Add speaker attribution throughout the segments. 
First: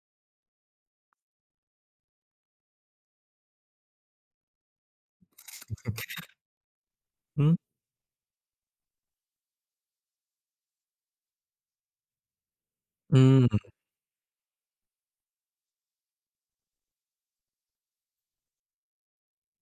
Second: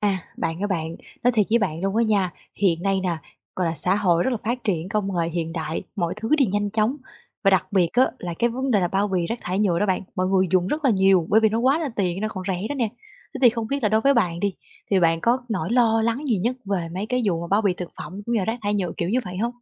Speaker 1: À, các bạn, nói thiệt với bạn luôn á nha, hiện nay nè, gọi là, xã hội rất là phát triển, công nghệ hiện đại, mọi thứ đều nhanh chóng. Và
Speaker 2: Ừm,
Speaker 1: đặc biệt á là cái vấn đề là bao bì rác thải nhựa đó bạn, mọi người dùng rất là nhiều bởi vì nó quá là tiện, nó còn rẻ đó nè. Thế
Speaker 2: ừm,
Speaker 1: thì không biết là đối với bạn đi, thì bạn có nỗi lo lắng gì nhất về mấy cái vụ mà bao bì thực phẩm cũng như là rác thải nhựa kiểu như vậy hông?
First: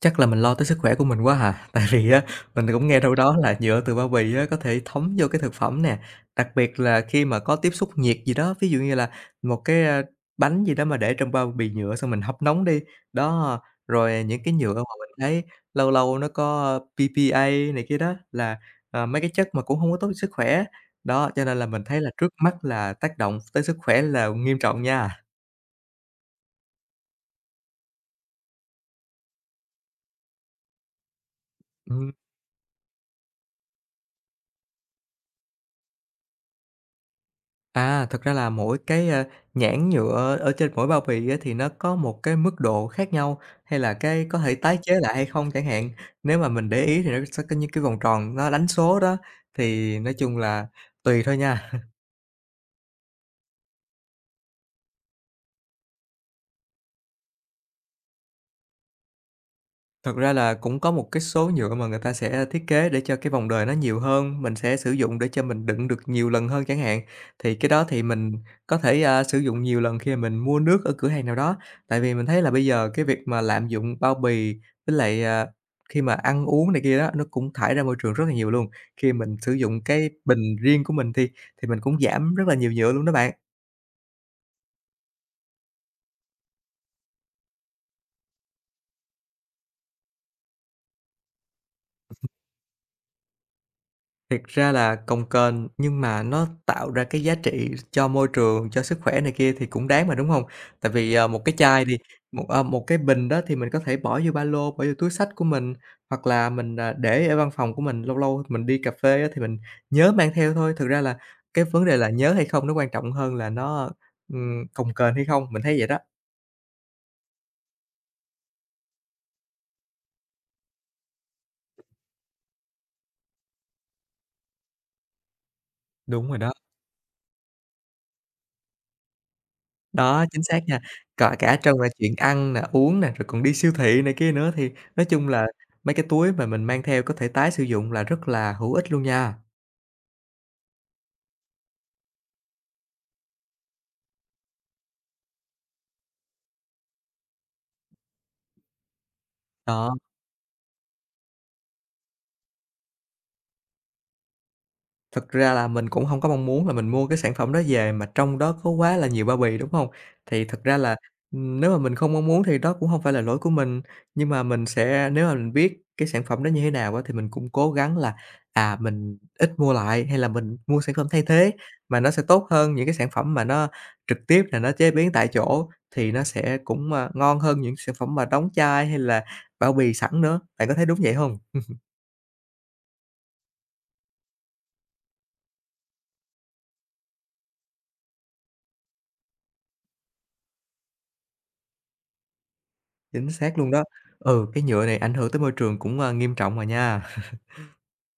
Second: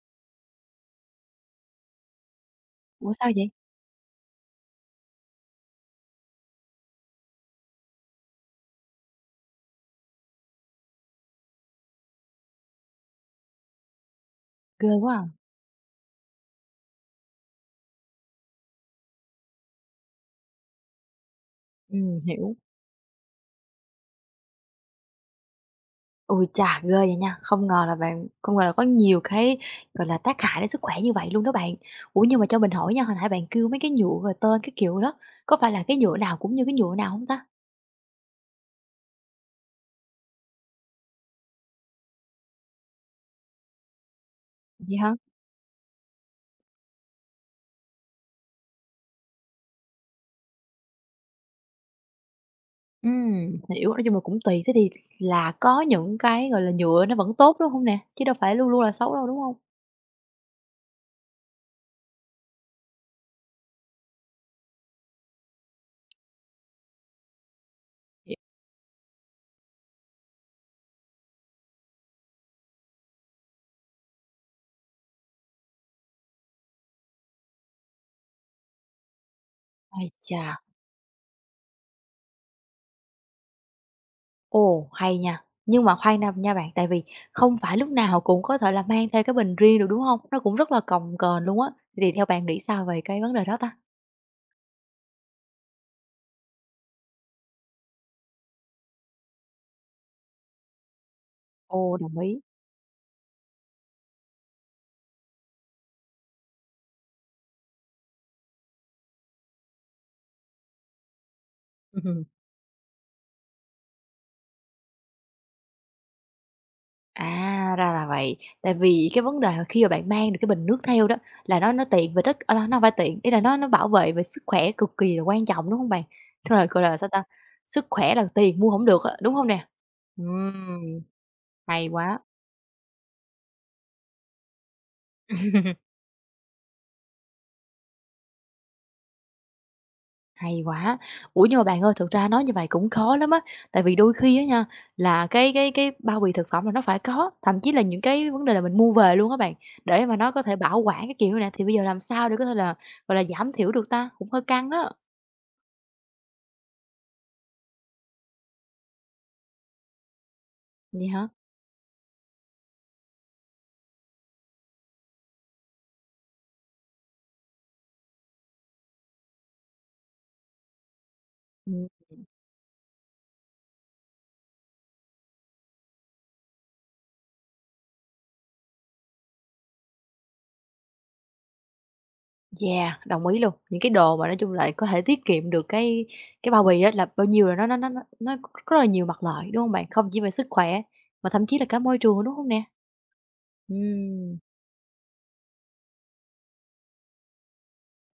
Speaker 2: Chắc là mình lo tới sức khỏe của mình quá hà. Tại vì á, mình cũng nghe
Speaker 1: Ủa,
Speaker 2: đâu
Speaker 1: sao
Speaker 2: đó
Speaker 1: vậy?
Speaker 2: là nhựa từ bao bì á, có thể thấm vô cái thực phẩm nè, đặc biệt là khi mà có tiếp xúc nhiệt gì đó, ví dụ như là một cái, bánh gì đó mà để trong bao bì nhựa xong mình hấp nóng đi. Đó, rồi những cái nhựa mà
Speaker 1: Ghê
Speaker 2: mình
Speaker 1: quá à!
Speaker 2: thấy lâu lâu nó có PPA này kia đó, là, mấy cái chất mà cũng hông có tốt cho sức khỏe. Đó, cho nên là mình thấy là trước
Speaker 1: Hiểu.
Speaker 2: mắt là tác động tới sức khỏe là nghiêm trọng nha.
Speaker 1: Ôi chà, ghê vậy nha, không ngờ là có nhiều cái, gọi là, tác hại đến sức khỏe như vậy luôn đó bạn.
Speaker 2: Ừm.
Speaker 1: Ủa, nhưng mà cho mình hỏi nha, hồi nãy bạn kêu mấy cái nhựa rồi tên cái kiểu đó, có phải là cái nhựa nào cũng như cái nhựa nào không ta?
Speaker 2: À, thật ra là mỗi cái, nhãn nhựa ở trên mỗi bao bì á, thì nó có một cái mức độ khác nhau, hay là cái có thể tái chế
Speaker 1: Vậy hả?
Speaker 2: lại hay không chẳng hạn. Nếu mà mình để ý thì nó sẽ có những cái vòng tròn nó đánh số đó, thì nói chung là tùy thôi nha.
Speaker 1: Hiểu, nói chung là cũng tùy, thế thì là có những cái, gọi là, nhựa nó vẫn tốt, đúng không nè? Chứ đâu phải luôn luôn là xấu đâu, đúng không?
Speaker 2: Thật ra là cũng có một cái số nhựa mà người ta sẽ thiết kế để cho cái vòng đời nó nhiều hơn, mình sẽ sử dụng để cho mình đựng được nhiều lần hơn chẳng hạn. Thì cái đó thì mình
Speaker 1: Hiểu.
Speaker 2: có thể, sử dụng nhiều lần khi mà mình mua nước ở cửa hàng nào đó. Tại vì mình thấy là bây giờ cái việc mà lạm dụng bao bì với lại, khi mà ăn uống này kia đó, nó cũng thải ra môi trường rất là nhiều luôn. Khi mình sử dụng
Speaker 1: Ây
Speaker 2: cái
Speaker 1: chà,
Speaker 2: bình riêng của mình thì mình cũng giảm rất là nhiều nhựa luôn đó bạn.
Speaker 1: ồ, hay nha, nhưng mà khoan nha nha bạn, tại vì không phải lúc nào cũng có thể là mang theo cái bình riêng được, đúng không? Nó cũng rất là cồng kềnh luôn á, thì theo bạn nghĩ sao về cái vấn đề đó ta?
Speaker 2: Thiệt ra là cồng kềnh nhưng mà nó tạo ra cái giá trị cho môi trường, cho sức khỏe này kia thì cũng đáng mà, đúng hông? Tại vì, một cái chai
Speaker 1: Ồ,
Speaker 2: đi,
Speaker 1: đồng ý.
Speaker 2: một cái bình đó thì mình có thể bỏ vô ba lô, bỏ vô túi xách của mình, hoặc là mình, để ở văn phòng của mình, lâu lâu mình đi cà phê á thì mình nhớ mang theo thôi. Thực ra là cái vấn đề là
Speaker 1: Ừm.
Speaker 2: nhớ hay không nó quan trọng hơn là nó, cồng kềnh hay không, mình thấy vậy đó.
Speaker 1: À, ra là vậy. Tại vì cái vấn đề mà khi mà bạn mang được cái bình nước theo đó là nó tiện về tất à, nó hông phải tiện, ý là nó bảo vệ về sức khỏe cực kỳ là quan trọng, đúng hông bạn?
Speaker 2: Đúng rồi đó.
Speaker 1: Tức là, gọi là, sao ta, sức khỏe là tiền mua hổng được á, đúng hông nè?
Speaker 2: Đó, chính xác nha.
Speaker 1: Ừm,
Speaker 2: Cả cả trong
Speaker 1: hay
Speaker 2: là chuyện
Speaker 1: quá.
Speaker 2: ăn nè, uống nè, rồi còn đi siêu thị này kia nữa, thì nói chung là mấy cái túi mà mình mang theo có thể tái sử dụng là rất là hữu ích luôn nha.
Speaker 1: Hay quá! Ủa, nhưng mà bạn ơi, thực ra nói như vậy cũng khó lắm á, tại vì đôi khi á nha, là cái bao bì thực phẩm là nó phải có, thậm chí là những cái vấn đề là mình mua về luôn á bạn,
Speaker 2: Đó.
Speaker 1: để mà nó có thể bảo quản cái kiểu này, thì bây giờ làm sao để có thể là, gọi là, giảm thiểu được ta? Cũng hơi căng đó.
Speaker 2: Thực ra là mình cũng hông có mong muốn là mình mua cái sản phẩm đó về mà trong đó có quá là nhiều bao bì, đúng hông? Thì thực ra là,
Speaker 1: Vậy hả?
Speaker 2: nếu mà mình không mong muốn thì đó cũng hông phải là lỗi của mình, nhưng mà mình sẽ nếu mà mình biết cái sản phẩm đó như thế nào á, thì mình cũng cố gắng là, mình ít mua lại hay là mình mua sản phẩm thay thế
Speaker 1: Ừm,
Speaker 2: mà nó sẽ tốt hơn những cái sản phẩm mà nó trực tiếp là nó chế biến tại chỗ thì nó sẽ cũng, ngon hơn những sản phẩm mà đóng chai hay là bao bì sẵn nữa. Bạn có thấy đúng vậy hông?
Speaker 1: yeah, đồng ý luôn. Những cái đồ mà nói chung là có thể tiết kiệm được cái bao bì á là bao nhiêu là nó có rất là nhiều mặt lợi, đúng không bạn? Không chỉ về sức khỏe, mà thậm chí là cả môi trường, đúng không nè?
Speaker 2: Chính xác luôn
Speaker 1: Ừ.
Speaker 2: đó. Ừ, cái nhựa này ảnh hưởng tới môi trường cũng, nghiêm trọng mà nha.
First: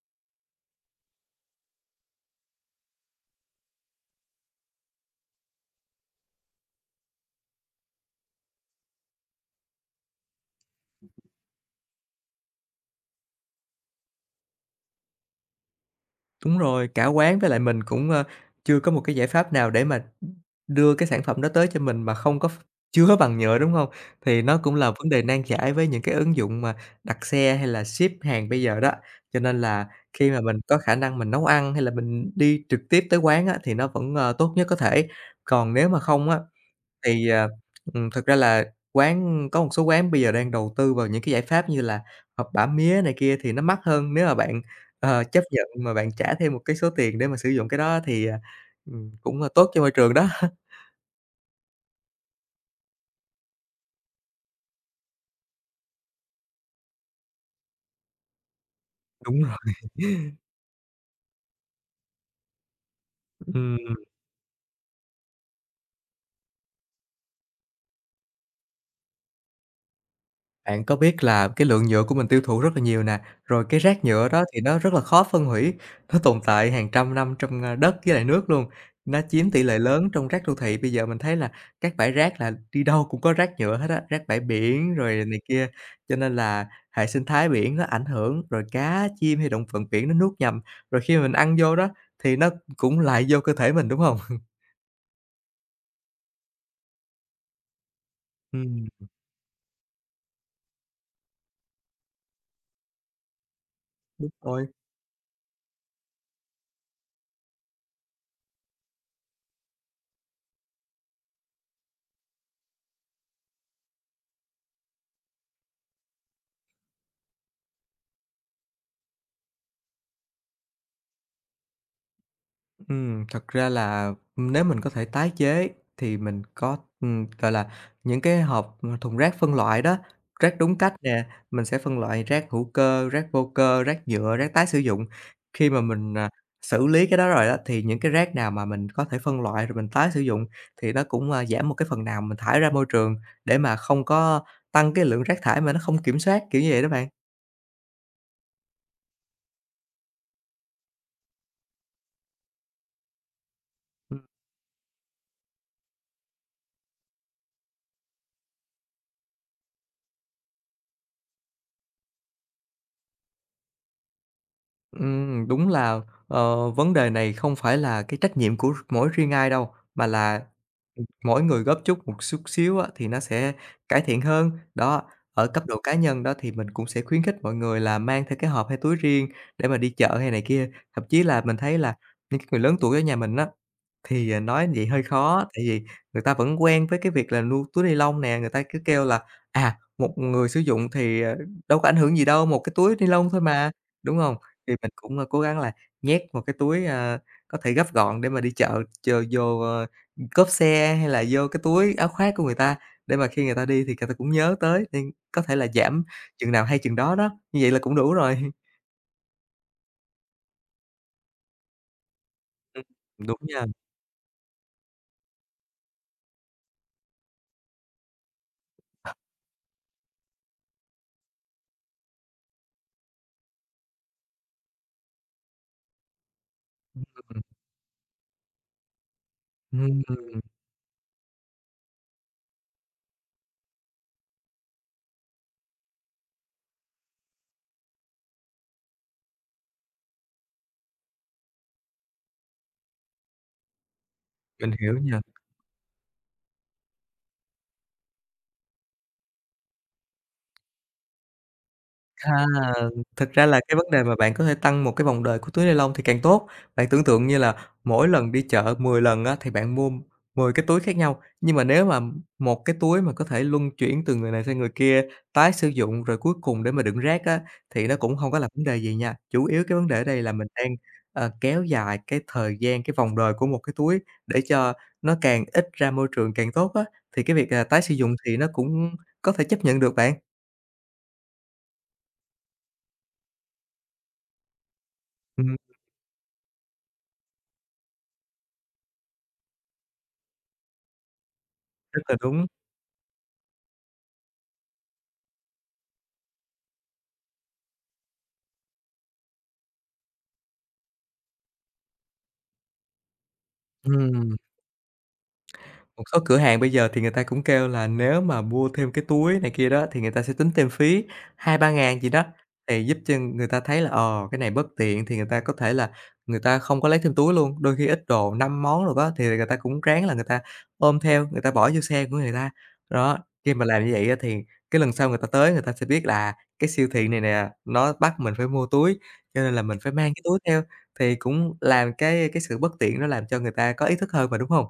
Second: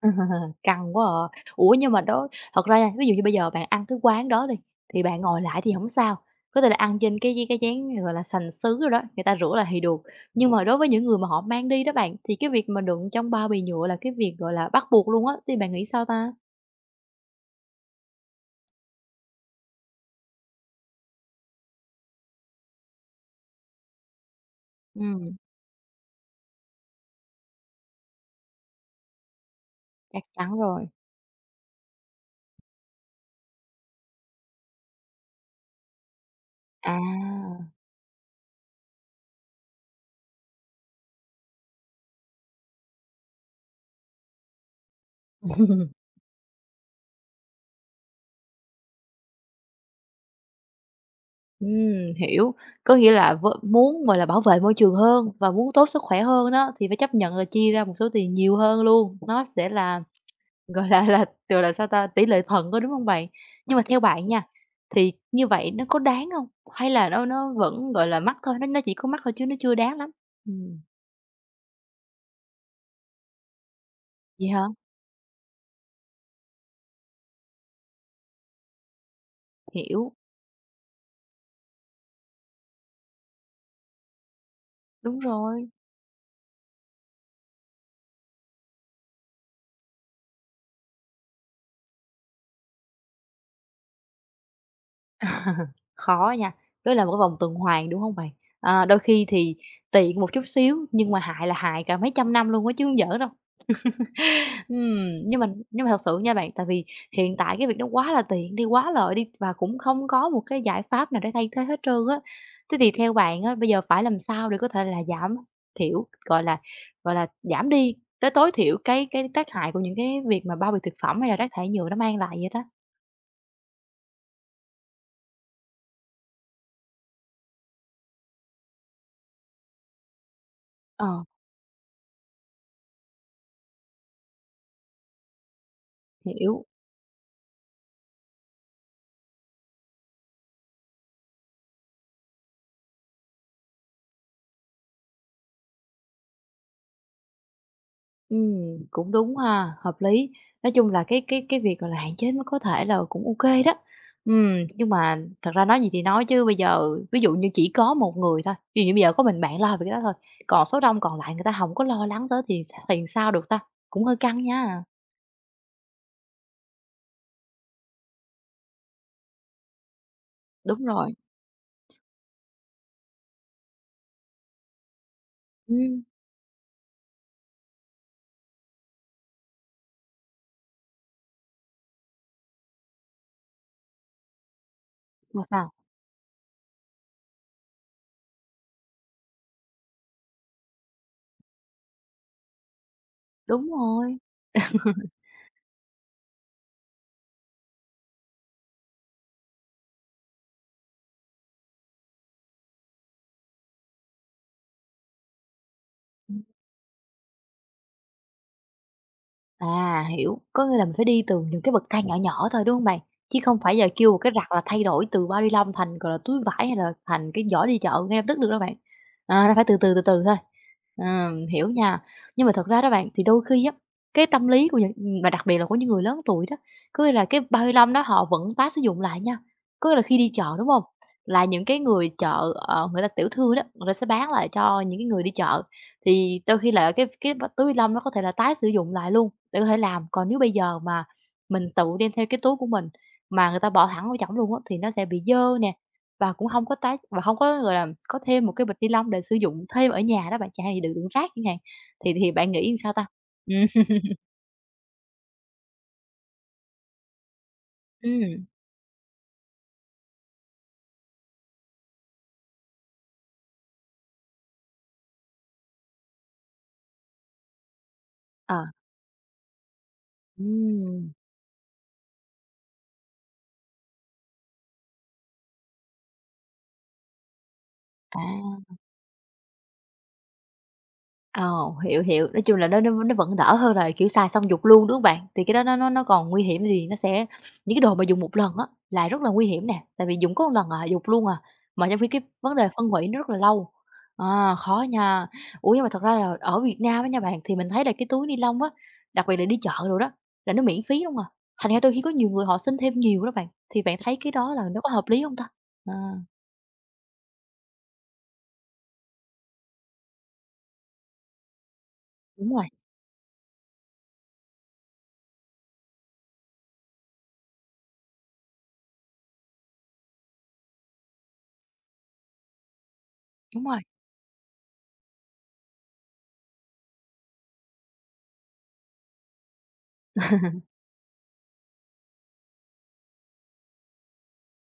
Speaker 1: Căng quá à. Ủa, nhưng mà đó thật ra nha, ví dụ như bây giờ bạn ăn cái quán đó đi, thì bạn ngồi lại thì không sao, có thể là ăn trên cái chén, gọi là, sành sứ rồi đó, người ta rửa lại thì được. Nhưng mà đối với những người mà họ mang đi đó bạn, thì cái việc mà đựng trong bao bì nhựa là cái việc, gọi là, bắt buộc luôn á, thì bạn nghĩ sao ta?
Speaker 2: Đúng rồi, cả quán với lại mình cũng, chưa có một cái giải pháp nào để mà đưa cái sản phẩm đó tới cho mình mà không có chứa bằng nhựa, đúng không? Thì nó cũng là vấn đề
Speaker 1: Ừm,
Speaker 2: nan giải với những cái ứng dụng mà đặt xe hay là ship hàng bây giờ đó. Cho nên là
Speaker 1: chắc
Speaker 2: khi mà mình
Speaker 1: chắn
Speaker 2: có
Speaker 1: rồi.
Speaker 2: khả năng mình nấu ăn hay là mình đi trực tiếp tới quán á, thì nó vẫn, tốt nhất có thể. Còn nếu mà không á, thì,
Speaker 1: À,
Speaker 2: thực ra là có một số quán bây giờ đang đầu tư vào những cái giải pháp như là hộp bả mía này kia thì nó mắc hơn, nếu mà bạn, chấp nhận mà bạn trả thêm một cái số tiền để mà sử dụng cái đó thì, cũng, tốt cho môi trường đó.
Speaker 1: hiểu. Có nghĩa là v muốn, gọi là, bảo vệ môi trường hơn và muốn tốt sức khỏe hơn đó, thì phải chấp nhận là chia ra một số tiền nhiều hơn luôn,
Speaker 2: Đúng
Speaker 1: nó
Speaker 2: rồi,
Speaker 1: sẽ là. Gọi là, sao ta, tỷ lệ thuận thôi, đúng hông bạn? Nhưng mà
Speaker 2: ừm.
Speaker 1: theo bạn nha, thì như vậy nó có đáng hông? Hay là nó vẫn, gọi là, mắc thôi, nó chỉ có mắc thôi chứ nó chưa đáng lắm? Ừm.
Speaker 2: Bạn có biết là cái lượng nhựa của mình tiêu thụ rất là nhiều nè, rồi cái rác nhựa đó
Speaker 1: Vậy
Speaker 2: thì
Speaker 1: hả?
Speaker 2: nó rất là khó phân hủy, nó tồn tại hàng trăm năm trong, đất với lại nước luôn, nó chiếm tỷ lệ lớn
Speaker 1: Hiểu,
Speaker 2: trong rác đô thị. Bây giờ mình thấy là các bãi rác là đi đâu cũng có rác nhựa hết á, rác bãi biển
Speaker 1: đúng
Speaker 2: rồi này kia,
Speaker 1: rồi.
Speaker 2: cho nên là hệ sinh thái biển nó ảnh hưởng, rồi cá, chim hay động vật biển nó nuốt nhầm, rồi khi mà mình ăn vô đó thì nó cũng lại vô cơ thể mình, đúng không?
Speaker 1: Khó nha, tức là một cái vòng tuần hoàn, đúng hông bạn? À, đôi
Speaker 2: Ừ,
Speaker 1: khi thì tiện một chút xíu nhưng mà hại là hại cả mấy trăm năm luôn á chứ hông giỡn đâu.
Speaker 2: đúng rồi.
Speaker 1: Ừm, nhưng mà thật sự nha bạn, tại vì hiện tại cái việc đó quá là tiện đi, quá lợi đi và cũng không có một cái giải pháp nào để thay thế hết trơn á. Thế thì theo bạn á, bây giờ phải làm sao để có thể là giảm thiểu, gọi là, giảm đi tới tối thiểu cái tác hại của những cái việc mà bao bì thực phẩm hay là rác thải nhựa nó mang lại vậy đó?
Speaker 2: Thật ra là nếu mình có thể tái chế thì mình có, gọi là, những cái hộp, thùng rác phân loại đó, rác đúng cách
Speaker 1: Ờ,
Speaker 2: nè, mình sẽ phân loại rác hữu cơ, rác vô cơ, rác nhựa, rác tái sử dụng. Khi mà mình,
Speaker 1: hiểu.
Speaker 2: xử lý cái đó rồi á, thì những cái rác nào mà mình có thể phân loại rồi mình tái sử dụng thì nó cũng, giảm một cái phần nào mình thải ra môi trường để mà không có tăng cái lượng rác thải mà nó không kiểm soát, kiểu như vậy đó bạn.
Speaker 1: Cũng đúng ha, hợp lý. Nói chung là cái việc, gọi là, hạn chế mới có thể là cũng ok đó. Nhưng mà thật ra nói gì thì nói chứ bây giờ ví dụ như chỉ có một người thôi, ví dụ như bây giờ có mình bạn lo về cái đó thôi, còn số đông còn lại người ta không có lo lắng tới thì s thì sao được ta? Cũng hơi căng nha.
Speaker 2: Đúng là, vấn đề này không phải là cái trách nhiệm của mỗi riêng ai đâu, mà là,
Speaker 1: Đúng rồi.
Speaker 2: mỗi người góp chút một chút xíu á, thì nó sẽ cải thiện hơn. Đó, ở cấp độ cá
Speaker 1: Ừm,
Speaker 2: nhân đó thì mình cũng sẽ khuyến khích mọi người là mang theo cái hộp hay túi riêng để mà đi chợ hay này kia. Thậm chí là mình thấy là những cái người lớn tuổi ở nhà mình á, thì, nói vậy hơi
Speaker 1: là
Speaker 2: khó, tại
Speaker 1: sao?
Speaker 2: vì người ta vẫn quen với cái việc là luôn túi ni lông nè, người ta cứ kêu là, một người sử dụng thì, đâu có ảnh hưởng gì đâu, một cái túi ni lông thôi
Speaker 1: Đúng
Speaker 2: mà,
Speaker 1: rồi.
Speaker 2: đúng hông? Thì mình cũng, cố gắng là nhét một cái túi, có thể gấp gọn để mà đi chợ, chờ vô, cốp xe hay là vô cái túi áo khoác của người ta, để mà khi người ta đi thì người ta cũng nhớ tới, nên có thể là giảm chừng nào hay chừng đó đó, như vậy là cũng đủ rồi.
Speaker 1: À, hiểu, có nghĩa là mình phải đi từ những cái bậc thang nhỏ nhỏ thôi, đúng
Speaker 2: Ừm,
Speaker 1: không bạn?
Speaker 2: đúng
Speaker 1: Chứ không
Speaker 2: nha,
Speaker 1: phải giờ kêu một cái rặt là thay đổi từ bao ni lông thành, gọi là, túi vải hay là thành cái giỏ đi chợ ngay lập tức được đâu bạn. À, nó phải từ từ, từ từ thôi. Hiểu nha. Nhưng mà thật ra đó bạn, thì đôi khi á, cái tâm lý của những mà đặc biệt là của những người lớn tuổi đó, có nghĩa là cái
Speaker 2: ừm,
Speaker 1: bao ni lông đó họ vẫn tái sử dụng lại nha. Có nghĩa là khi đi
Speaker 2: ừm,
Speaker 1: chợ, đúng không? Là những cái người chợ, ờ, người ta tiểu thương đó, người ta sẽ bán lại cho những cái người đi chợ. Thì đôi khi là cái túi ni lông nó có thể là tái sử dụng lại luôn, để có thể làm. Còn nếu bây giờ mà mình tự đem theo cái túi của mình mà người ta bỏ thẳng vô trỏng luôn á,
Speaker 2: mình
Speaker 1: thì nó
Speaker 2: hiểu
Speaker 1: sẽ bị
Speaker 2: nha.
Speaker 1: dơ nè, và cũng hông có tái và hông có, gọi là, có thêm một cái bịch ni lông để sử dụng thêm ở nhà đó bạn, chẳng hạn như đựng đựng rác chẳng hạn. Thì
Speaker 2: À,
Speaker 1: bạn nghĩ sao ta?
Speaker 2: thực ra là cái
Speaker 1: Ừm,
Speaker 2: vấn đề mà bạn có thể tăng một cái vòng đời của túi ni lông thì càng tốt. Bạn tưởng tượng như là mỗi lần đi
Speaker 1: ừm,
Speaker 2: chợ 10 lần á, thì bạn mua 10 cái túi khác nhau, nhưng mà nếu mà một cái túi mà có thể luân chuyển từ người này sang người kia, tái sử dụng rồi cuối cùng để mà đựng rác á, thì nó cũng không có là
Speaker 1: ờ,
Speaker 2: vấn đề gì nha. Chủ yếu cái vấn đề ở đây là mình đang,
Speaker 1: ừm,
Speaker 2: kéo dài cái thời gian, cái vòng đời của một cái túi để cho nó càng ít ra môi trường càng tốt á, thì cái việc, tái sử dụng thì nó
Speaker 1: à.
Speaker 2: cũng có thể chấp nhận được bạn.
Speaker 1: Ồ, hiểu, hiểu. Nói chung là nó vẫn đỡ hơn là, kiểu, xài xong dục luôn, đúng hông bạn? Thì cái
Speaker 2: Ừm,
Speaker 1: đó nó còn nguy hiểm thì nó sẽ những cái đồ mà dùng một lần á là rất là nguy hiểm nè, tại vì dùng có một lần à, dục luôn à, mà trong
Speaker 2: rất
Speaker 1: khi
Speaker 2: là
Speaker 1: cái
Speaker 2: đúng.
Speaker 1: vấn đề phân hủy nó rất là lâu. À, khó nha. Ủa, nhưng mà thật ra là ở Việt Nam á nha bạn, thì mình thấy là cái túi ni lông á, đặc biệt là đi chợ đồ đó, là nó miễn phí luôn à, thành ra đôi khi có nhiều người họ xin thêm nhiều đó bạn, thì bạn thấy cái
Speaker 2: Ừm,
Speaker 1: đó là nó có hợp lý hông ta? À.
Speaker 2: một số cửa hàng bây giờ thì người ta cũng kêu là nếu mà mua thêm cái túi này kia đó thì người ta sẽ tính thêm phí hai ba ngàn gì đó,
Speaker 1: Đúng rồi,
Speaker 2: thì giúp cho người ta thấy là, cái này bất tiện thì người ta có thể là người ta không có lấy thêm túi luôn. Đôi khi ít đồ 5 món rồi đó thì người ta cũng ráng là người ta ôm theo, người ta bỏ vô xe của người ta. Đó, khi
Speaker 1: đúng
Speaker 2: mà
Speaker 1: rồi.
Speaker 2: làm như vậy á thì cái lần sau người ta tới người ta sẽ biết là cái siêu thị này nè, nó bắt mình phải mua túi, cho nên là mình phải mang cái túi theo, thì cũng làm cái sự bất tiện nó làm cho người ta có ý thức hơn mà, đúng không?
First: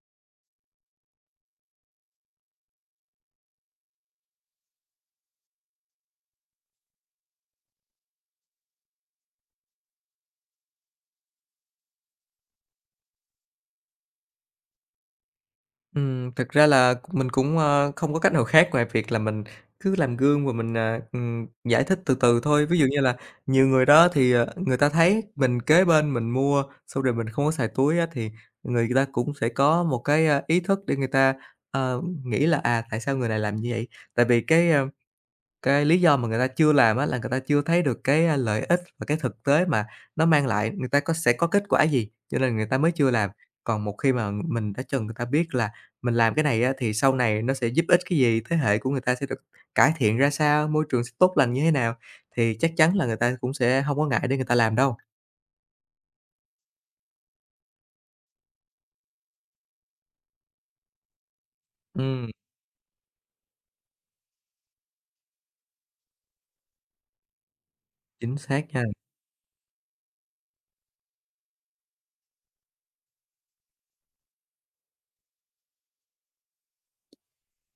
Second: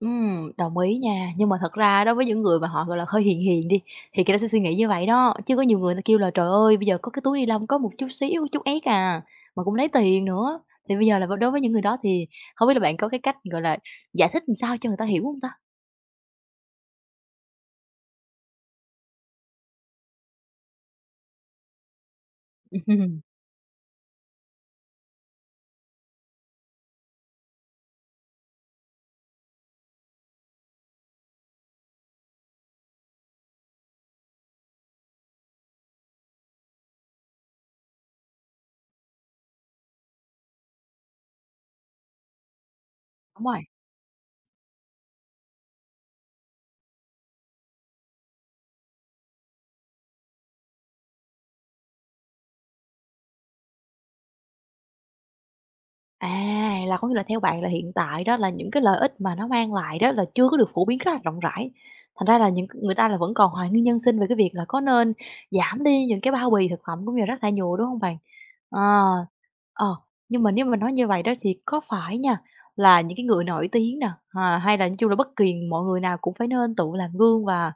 Speaker 1: Đồng ý nha, nhưng mà thật ra đối với những người mà họ, gọi là, hơi hiền hiền đi, thì người ta sẽ suy nghĩ như vậy đó, chứ có nhiều người ta kêu là "Trời ơi, bây giờ có cái túi ni lông có một chút xíu, chút éc à, mà cũng lấy tiền nữa." Thì bây giờ là v đối với những người đó thì hông biết là bạn có cái cách, gọi là, giải thích làm sao cho người ta hiểu hông ta?
Speaker 2: Thực ra là mình cũng, không có cách nào khác ngoài việc là mình cứ làm gương và mình, giải thích từ từ thôi. Ví dụ như là
Speaker 1: Ừm,
Speaker 2: nhiều người đó thì, người ta thấy mình kế bên mình mua, xong rồi mình không có xài túi á, thì người ta cũng sẽ có một cái, ý thức để người ta, nghĩ là, tại sao người này làm như vậy? Tại vì cái lý do mà người ta chưa làm á là người ta chưa thấy được cái, lợi ích và cái thực tế mà nó mang lại, người ta có sẽ có kết quả gì, cho nên người ta mới chưa làm.
Speaker 1: đúng rồi.
Speaker 2: Còn một khi mà mình đã cho người ta biết là mình làm cái này á thì sau này nó sẽ giúp ích cái gì, thế hệ của người ta sẽ được cải thiện ra sao, môi trường sẽ tốt lành như thế nào, thì chắc chắn là người ta cũng sẽ hông có ngại để người ta làm đâu.
Speaker 1: À, là có nghĩa là theo bạn là hiện tại đó là những cái lợi ích mà nó mang lại đó là chưa có được phổ biến rất là rộng rãi. Thành
Speaker 2: Ừm,
Speaker 1: ra là những người ta là vẫn còn hoài nghi nhân sinh về cái việc là có nên giảm đi những cái bao bì thực phẩm cũng như là rác thải nhựa, đúng không bạn?
Speaker 2: chính xác
Speaker 1: Ờ,
Speaker 2: nha.
Speaker 1: ờ, nhưng mà nếu mà nói như vậy đó thì có phải nha, là những cái người nổi tiếng nè, à, hay là nói chung là bất kỳ mọi người nào cũng phải nên tự làm gương và,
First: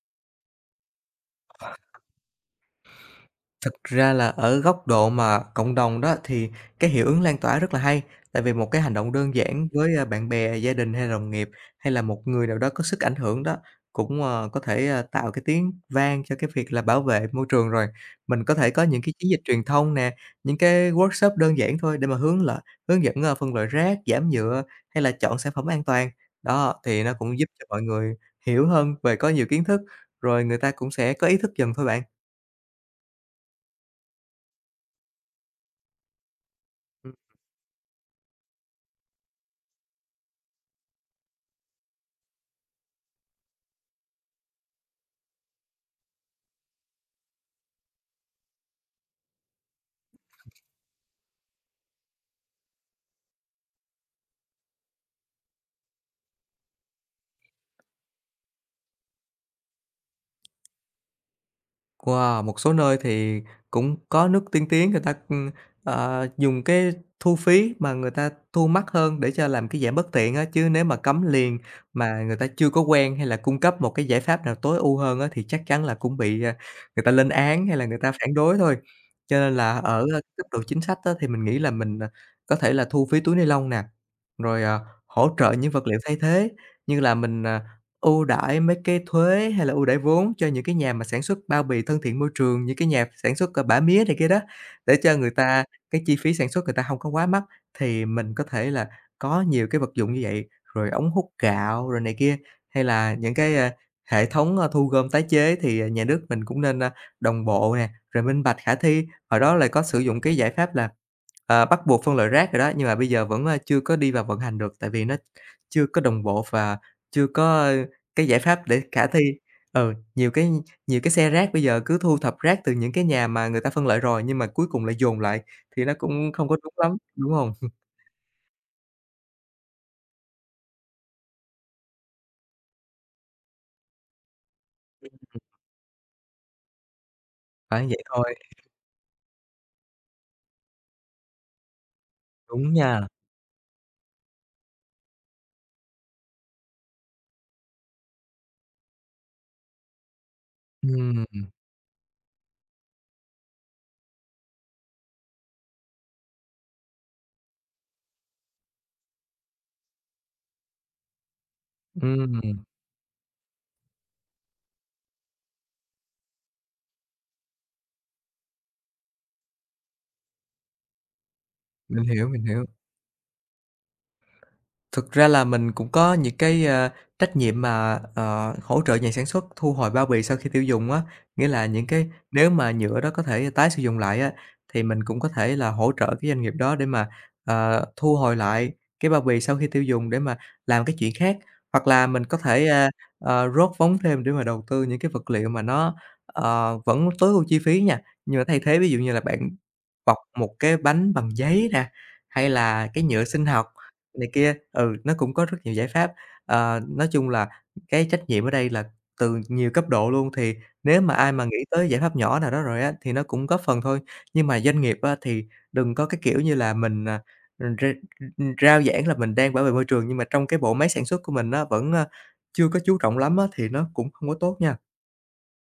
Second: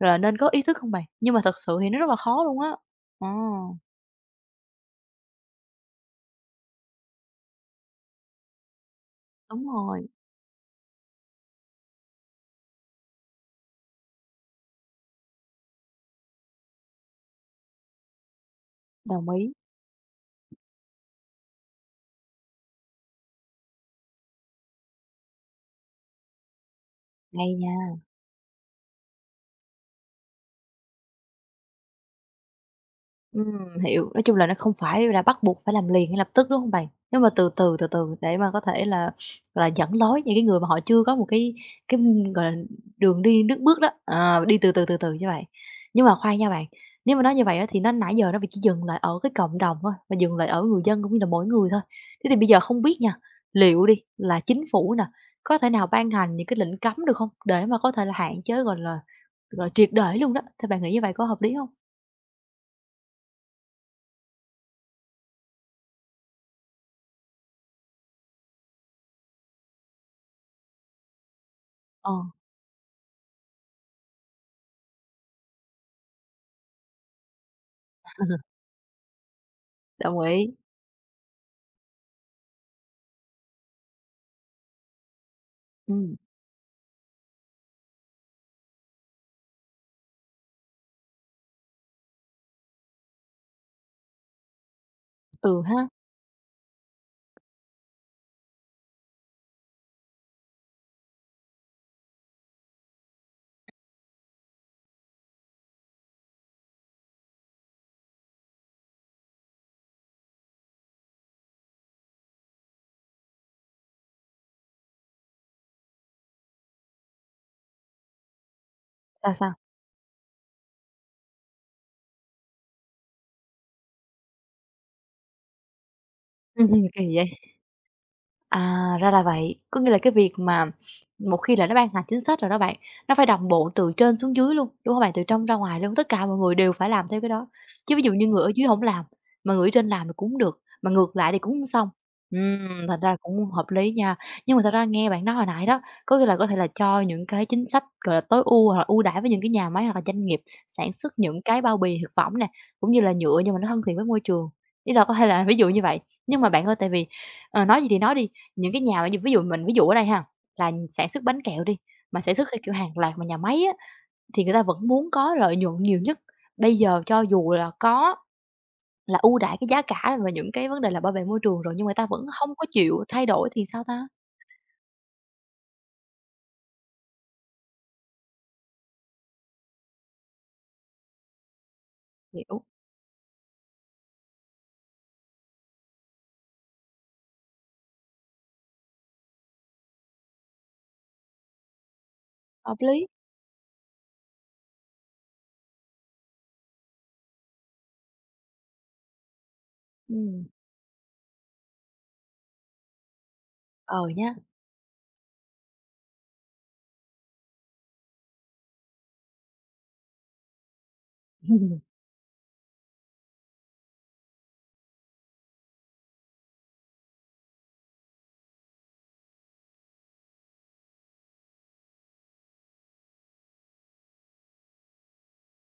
Speaker 1: là, nên có ý thức không bạn? Nhưng mà thật sự thì nó rất là khó luôn á. Ờ,
Speaker 2: Thực ra là ở góc độ mà cộng đồng đó thì cái hiệu ứng lan tỏa rất là hay, tại vì một cái hành động đơn
Speaker 1: đúng
Speaker 2: giản với,
Speaker 1: rồi,
Speaker 2: bạn bè, gia đình hay đồng nghiệp, hay là một người nào đó có sức ảnh hưởng đó, cũng, có thể, tạo cái tiếng vang cho cái việc là bảo vệ môi trường rồi. Mình có thể có những cái
Speaker 1: đồng
Speaker 2: chiến dịch
Speaker 1: ý,
Speaker 2: truyền thông nè, những cái workshop đơn giản thôi để mà hướng dẫn, phân loại rác, giảm nhựa hay là chọn sản phẩm an toàn. Đó, thì nó cũng giúp
Speaker 1: hay
Speaker 2: cho mọi
Speaker 1: nha.
Speaker 2: người hiểu hơn về có nhiều kiến thức, rồi người ta cũng sẽ có ý thức dần thôi bạn.
Speaker 1: Hiểu. Nói chung là nó không phải là bắt buộc phải làm liền ngay lập tức, đúng không bạn?
Speaker 2: Ừ.
Speaker 1: Nếu mà từ từ, từ từ để mà có thể là, dẫn lối những cái người mà họ chưa có một cái, gọi là, đường đi nước bước đó, ờ, đi từ từ, từ từ như vậy. Nhưng mà khoan nha bạn, nếu mà nói như vậy á thì nãy giờ nó bị chỉ dừng lại ở cái cộng đồng thôi, và dừng lại ở người dân cũng như là mỗi người thôi. Thế thì bây giờ không biết nha, liệu đi là chính phủ nè, có thể nào ban hành những cái lệnh cấm được không? Để mà có thể là hạn chế, gọi là, triệt để luôn đó, thì bạn nghĩ như vậy có hợp lý không?
Speaker 2: Wow, một số nơi thì cũng có nước tiên tiến người ta, dùng cái thu phí mà người ta thu mắc hơn để cho làm cái giảm bất tiện á, chứ nếu mà cấm liền mà người ta chưa có quen hay là cung cấp một cái giải pháp nào tối ưu hơn á, thì chắc chắn là cũng bị, người ta lên án hay là người ta phản
Speaker 1: Ờ.
Speaker 2: đối thôi. Cho nên là ở,
Speaker 1: Đồng
Speaker 2: ơ, cấp
Speaker 1: ý.
Speaker 2: độ chính sách á, thì mình nghĩ là mình, có thể là thu phí túi ni lông nè, rồi, hỗ trợ những vật liệu
Speaker 1: Ừm,
Speaker 2: thay thế như là mình, ưu đãi mấy cái thuế hay là ưu đãi vốn cho những cái nhà mà sản xuất bao bì thân thiện môi trường, những cái nhà sản xuất, bã mía này kia đó, để cho người
Speaker 1: ừ
Speaker 2: ta
Speaker 1: ha,
Speaker 2: cái chi phí sản xuất người ta hông có quá mắc, thì mình có thể là có nhiều cái vật dụng như vậy, rồi ống hút gạo rồi này kia, hay là những cái, hệ thống, thu gom tái chế thì, nhà nước mình cũng nên, đồng bộ nè, rồi minh bạch khả thi. Hồi đó là có sử dụng cái giải pháp là, bắt buộc phân loại rác rồi đó, nhưng mà bây giờ vẫn, chưa có đi vào vận hành được, tại vì nó chưa có đồng bộ và chưa có cái giải pháp để khả thi.
Speaker 1: sao?
Speaker 2: Ừ, nhiều cái xe rác bây giờ cứ thu thập rác từ những cái nhà mà người ta phân loại rồi, nhưng mà cuối cùng lại dồn lại thì nó cũng không có đúng lắm,
Speaker 1: Kỳ vậy?
Speaker 2: đúng hông?
Speaker 1: À, ra là vậy. Có nghĩa là cái việc mà một khi là nó ban hành chính sách rồi đó bạn, nó phải đồng bộ từ trên xuống dưới luôn, đúng không bạn? Từ trong ra ngoài luôn, tất cả mọi người đều phải làm theo cái đó.
Speaker 2: Phải
Speaker 1: Chứ ví
Speaker 2: vậy
Speaker 1: dụ như
Speaker 2: thôi,
Speaker 1: người ở dưới không làm, mà người ở trên làm thì cũng được, mà ngược lại thì cũng hông xong.
Speaker 2: đúng
Speaker 1: Thành
Speaker 2: nha.
Speaker 1: ra cũng hợp lý nha. Nhưng mà thật ra nghe bạn nói hồi nãy đó, có nghĩa là có thể là cho những cái chính sách, gọi là, tối ưu hoặc là ưu đãi với những cái nhà máy hoặc là doanh nghiệp sản xuất những
Speaker 2: Ừm,
Speaker 1: cái bao bì thực phẩm nè, cũng như là nhựa nhưng mà nó thân thiện với môi trường. Ý là có thể là ví dụ như vậy. Nhưng mà bạn ơi, tại vì, ờ, nói gì thì nói đi, những cái nhà mà như ví dụ mình ví dụ ở đây ha, là sản xuất bánh kẹo đi, mà sản
Speaker 2: ừm,
Speaker 1: xuất theo kiểu hàng loạt mà nhà máy á, thì người ta vẫn muốn có lợi nhuận nhiều nhất. Bây giờ cho dù là có là ưu đãi cái giá cả và những cái vấn đề là bảo vệ môi trường rồi, nhưng người
Speaker 2: mình
Speaker 1: ta vẫn
Speaker 2: hiểu, mình
Speaker 1: hông
Speaker 2: hiểu.
Speaker 1: có chịu thay đổi thì sao ta?
Speaker 2: Thực ra là mình cũng có những cái, trách nhiệm mà, hỗ trợ nhà sản xuất thu hồi bao bì sau khi tiêu dùng á. Nghĩa là những cái nếu
Speaker 1: Hiểu,
Speaker 2: mà nhựa đó có thể tái sử dụng lại á, thì mình cũng có thể là hỗ trợ cái doanh nghiệp đó để mà, thu hồi lại cái bao bì sau khi tiêu dùng để mà làm cái chuyện khác. Hoặc là mình có thể,
Speaker 1: hợp lý.
Speaker 2: rót vốn thêm để mà đầu tư những cái vật liệu mà nó, vẫn tối ưu chi phí nha, nhưng mà thay thế ví dụ như là bạn bọc
Speaker 1: Ừm,
Speaker 2: một cái bánh bằng giấy nè, hay là cái nhựa sinh học
Speaker 1: ờ,
Speaker 2: này
Speaker 1: nhá.
Speaker 2: kia, ừ, nó cũng có rất nhiều giải pháp. Ờ, nói chung là cái trách nhiệm ở đây là từ nhiều cấp độ luôn, thì nếu mà ai mà nghĩ tới giải pháp nhỏ nào đó rồi á, thì nó cũng góp phần thôi. Nhưng mà doanh nghiệp á, thì đừng có cái kiểu như là mình, ừm, rao giảng là mình đang bảo vệ môi trường, nhưng mà trong cái bộ máy sản xuất của mình nó vẫn, chưa có chú trọng lắm á, thì nó cũng không có tốt nha.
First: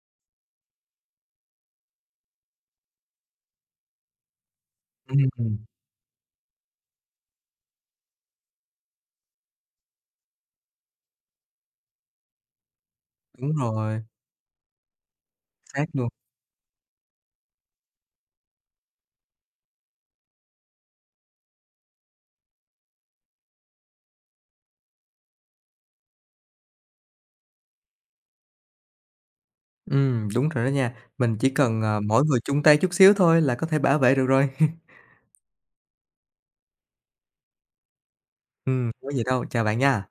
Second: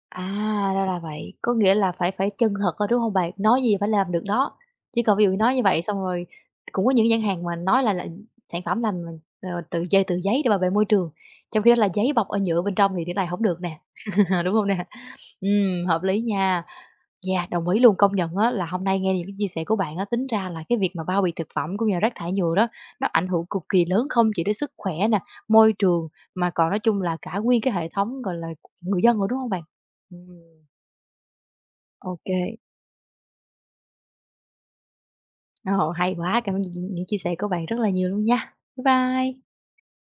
Speaker 1: À, ra là vậy, có nghĩa là phải phải chân thật thôi, đúng hông bạn? Nói gì phải làm được đó, chứ còn ví dụ nói
Speaker 2: Ừm.
Speaker 1: như vậy xong rồi cũng có những gian hàng mà nói là sản phẩm làm, ờ, từ dây từ giấy để bảo vệ môi trường, trong khi đó là giấy bọc ở nhựa bên trong thì thế này hổng
Speaker 2: Đúng
Speaker 1: được nè,
Speaker 2: rồi,
Speaker 1: đúng hông nè?
Speaker 2: xác
Speaker 1: Hợp
Speaker 2: luôn.
Speaker 1: lý nha. Yeah, đồng ý luôn, công nhận á là hôm nay nghe những cái chia sẻ của bạn á, tính ra là cái việc mà bao bì thực phẩm cũng như là rác thải nhựa đó, nó ảnh hưởng cực kỳ lớn không chỉ đến sức khỏe nè, môi trường, mà còn nói chung là cả nguyên cái hệ thống, gọi là, người dân nữa, đúng hông bạn?
Speaker 2: Đúng
Speaker 1: Ừm.
Speaker 2: rồi đó nha. Mình chỉ cần, mỗi
Speaker 1: OK,
Speaker 2: người
Speaker 1: kê.
Speaker 2: chung tay chút xíu thôi là có thể bảo vệ được rồi.
Speaker 1: Ồ, hay quá! Cảm ơn những chia sẻ của bạn rất là nhiều luôn nha. Bye
Speaker 2: Hông có gì đâu,
Speaker 1: bye.
Speaker 2: chào bạn nha.